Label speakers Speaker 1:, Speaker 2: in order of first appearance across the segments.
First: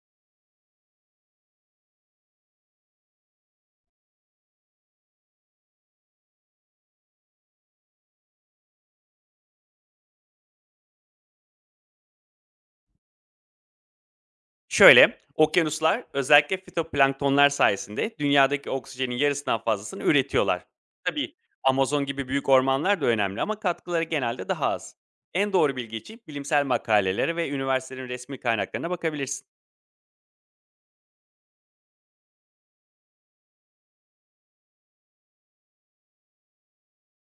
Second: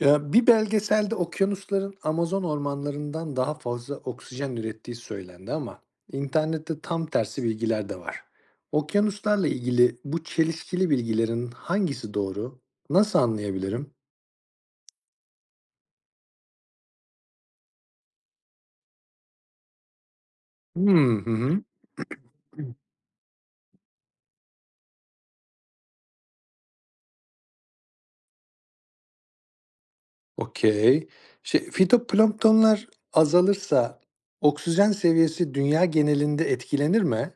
Speaker 1: Ya bir belgeselde okyanusların Amazon ormanlarından daha fazla oksijen ürettiği söylendi ama internette tam tersi bilgiler de var. Okyanuslarla ilgili bu çelişkili bilgilerin hangisi doğru? Nasıl anlayabilirim?
Speaker 2: Şöyle, okyanuslar özellikle fitoplanktonlar sayesinde dünyadaki oksijenin yarısından fazlasını üretiyorlar.
Speaker 1: Hmm, hı
Speaker 2: Tabii,
Speaker 1: hı.
Speaker 2: Amazon gibi büyük ormanlar da önemli, ama katkıları genelde daha az. En doğru bilgi için bilimsel makalelere ve üniversitelerin resmi kaynaklarına bakabilirsin.
Speaker 1: Okey. Fitoplanktonlar azalırsa oksijen seviyesi dünya genelinde etkilenir mi?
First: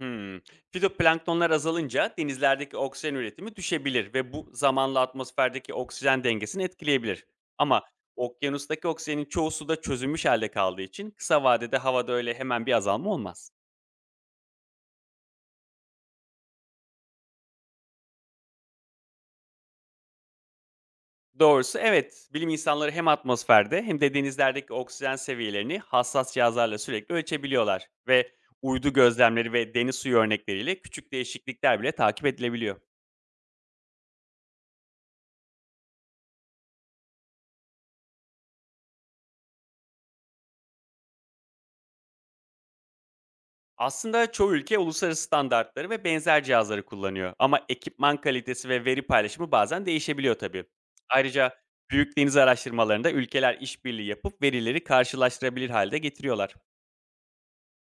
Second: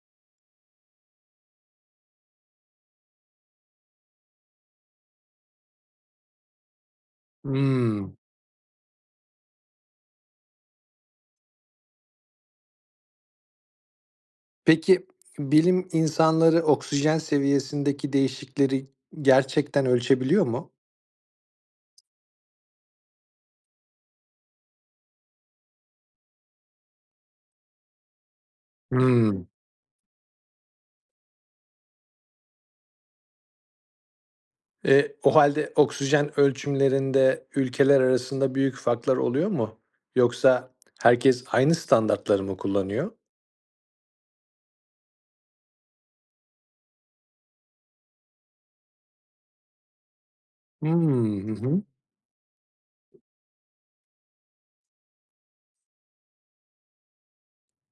Speaker 2: Hmm. Fitoplanktonlar azalınca denizlerdeki oksijen üretimi düşebilir ve bu zamanla atmosferdeki oksijen dengesini etkileyebilir. Ama
Speaker 1: Hmm.
Speaker 2: okyanustaki oksijenin çoğu suda çözülmüş halde kaldığı için kısa vadede havada öyle hemen bir azalma olmaz.
Speaker 1: Peki, bilim insanları oksijen seviyesindeki değişikleri gerçekten ölçebiliyor mu?
Speaker 2: Doğrusu, evet. Bilim insanları hem atmosferde hem de denizlerdeki oksijen seviyelerini hassas cihazlarla sürekli ölçebiliyorlar ve uydu
Speaker 1: Hımm.
Speaker 2: gözlemleri ve deniz suyu örnekleriyle küçük değişiklikler bile takip edilebiliyor.
Speaker 1: O halde oksijen ölçümlerinde ülkeler arasında büyük farklar oluyor mu? Yoksa herkes aynı standartları mı kullanıyor?
Speaker 2: Aslında çoğu ülke uluslararası standartları ve benzer cihazları kullanıyor, ama ekipman kalitesi ve veri paylaşımı bazen değişebiliyor tabii.
Speaker 1: Hımm.
Speaker 2: Ayrıca
Speaker 1: Hı hı.
Speaker 2: büyük deniz araştırmalarında ülkeler işbirliği yapıp verileri karşılaştırabilir halde getiriyorlar.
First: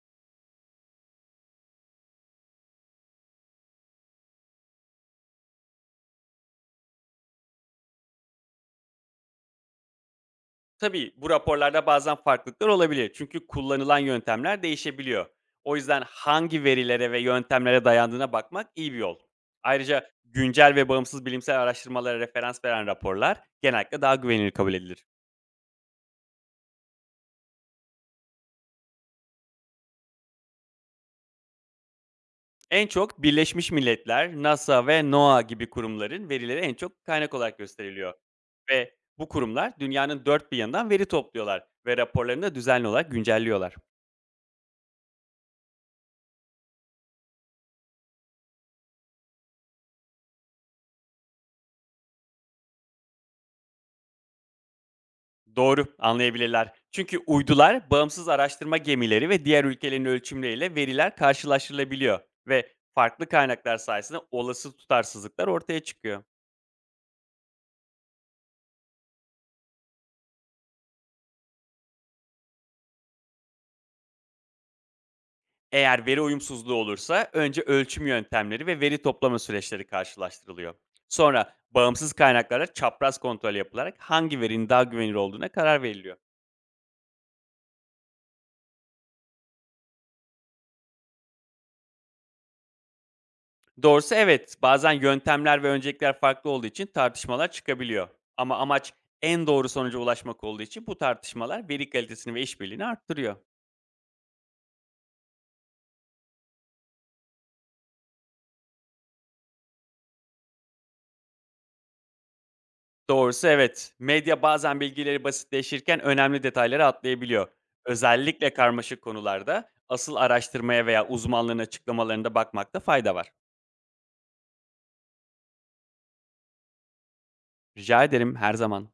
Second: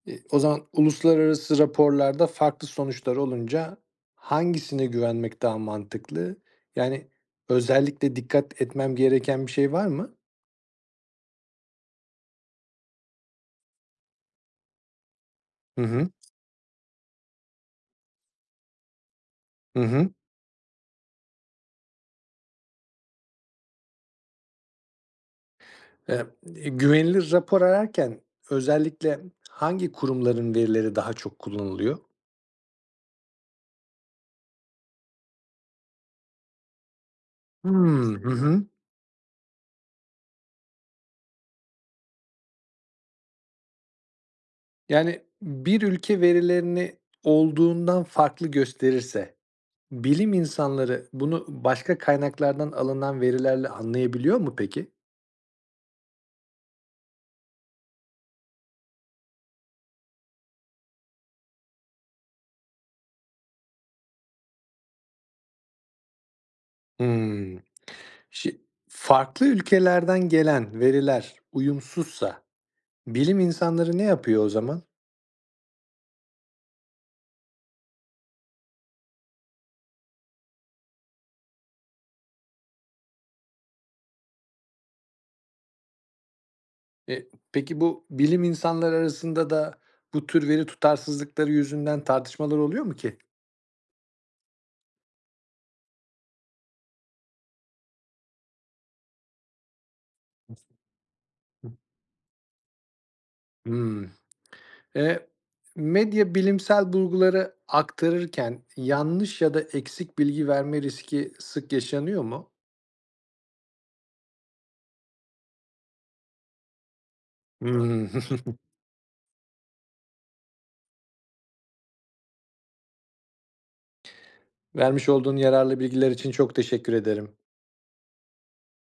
Speaker 1: O zaman uluslararası raporlarda farklı sonuçlar olunca hangisine güvenmek daha mantıklı? Yani özellikle dikkat etmem gereken bir şey var mı?
Speaker 2: Tabii, bu raporlarda bazen farklılıklar olabilir, çünkü kullanılan yöntemler değişebiliyor. O
Speaker 1: Hı
Speaker 2: yüzden
Speaker 1: hı.
Speaker 2: hangi verilere ve yöntemlere dayandığına bakmak iyi bir yol.
Speaker 1: Hı
Speaker 2: Ayrıca
Speaker 1: hı.
Speaker 2: güncel ve bağımsız bilimsel araştırmalara referans veren raporlar genellikle daha güvenilir kabul edilir.
Speaker 1: Eee, Güvenilir rapor ararken özellikle hangi kurumların verileri daha çok kullanılıyor?
Speaker 2: En çok Birleşmiş Milletler, NASA ve NOAA gibi kurumların verileri en çok kaynak olarak gösteriliyor.
Speaker 1: Hımm. Hı hı.
Speaker 2: Ve bu kurumlar dünyanın dört bir yanından veri topluyorlar ve raporlarını da düzenli olarak güncelliyorlar.
Speaker 1: Yani, bir ülke verilerini olduğundan farklı gösterirse, bilim insanları bunu başka kaynaklardan alınan verilerle anlayabiliyor mu peki?
Speaker 2: Doğru, anlayabilirler. Çünkü uydular, bağımsız araştırma gemileri ve diğer ülkelerin ölçümleriyle veriler karşılaştırılabiliyor ve farklı kaynaklar sayesinde olası tutarsızlıklar ortaya çıkıyor.
Speaker 1: Hımm. Şi Farklı ülkelerden gelen veriler uyumsuzsa bilim insanları ne yapıyor o zaman?
Speaker 2: Eğer veri uyumsuzluğu olursa önce ölçüm yöntemleri ve veri toplama süreçleri karşılaştırılıyor. Sonra bağımsız kaynaklara çapraz kontrol yapılarak hangi verinin daha güvenilir olduğuna karar veriliyor.
Speaker 1: E, peki, bu bilim insanları arasında da bu tür veri tutarsızlıkları yüzünden tartışmalar oluyor mu ki?
Speaker 2: Doğrusu, evet, bazen yöntemler ve öncelikler farklı olduğu için tartışmalar çıkabiliyor. Ama amaç en doğru sonuca ulaşmak olduğu için bu tartışmalar veri kalitesini ve işbirliğini arttırıyor.
Speaker 1: Hımm. Eee, Medya bilimsel bulguları aktarırken yanlış ya da eksik bilgi verme riski sık yaşanıyor mu?
Speaker 2: Doğrusu, evet, medya bazen bilgileri basitleşirken önemli detayları atlayabiliyor.
Speaker 1: Hımm.
Speaker 2: Özellikle karmaşık konularda asıl araştırmaya veya uzmanlığın açıklamalarında bakmakta fayda var.
Speaker 1: Vermiş olduğun yararlı bilgiler için çok teşekkür ederim.
Speaker 2: Rica ederim, her zaman.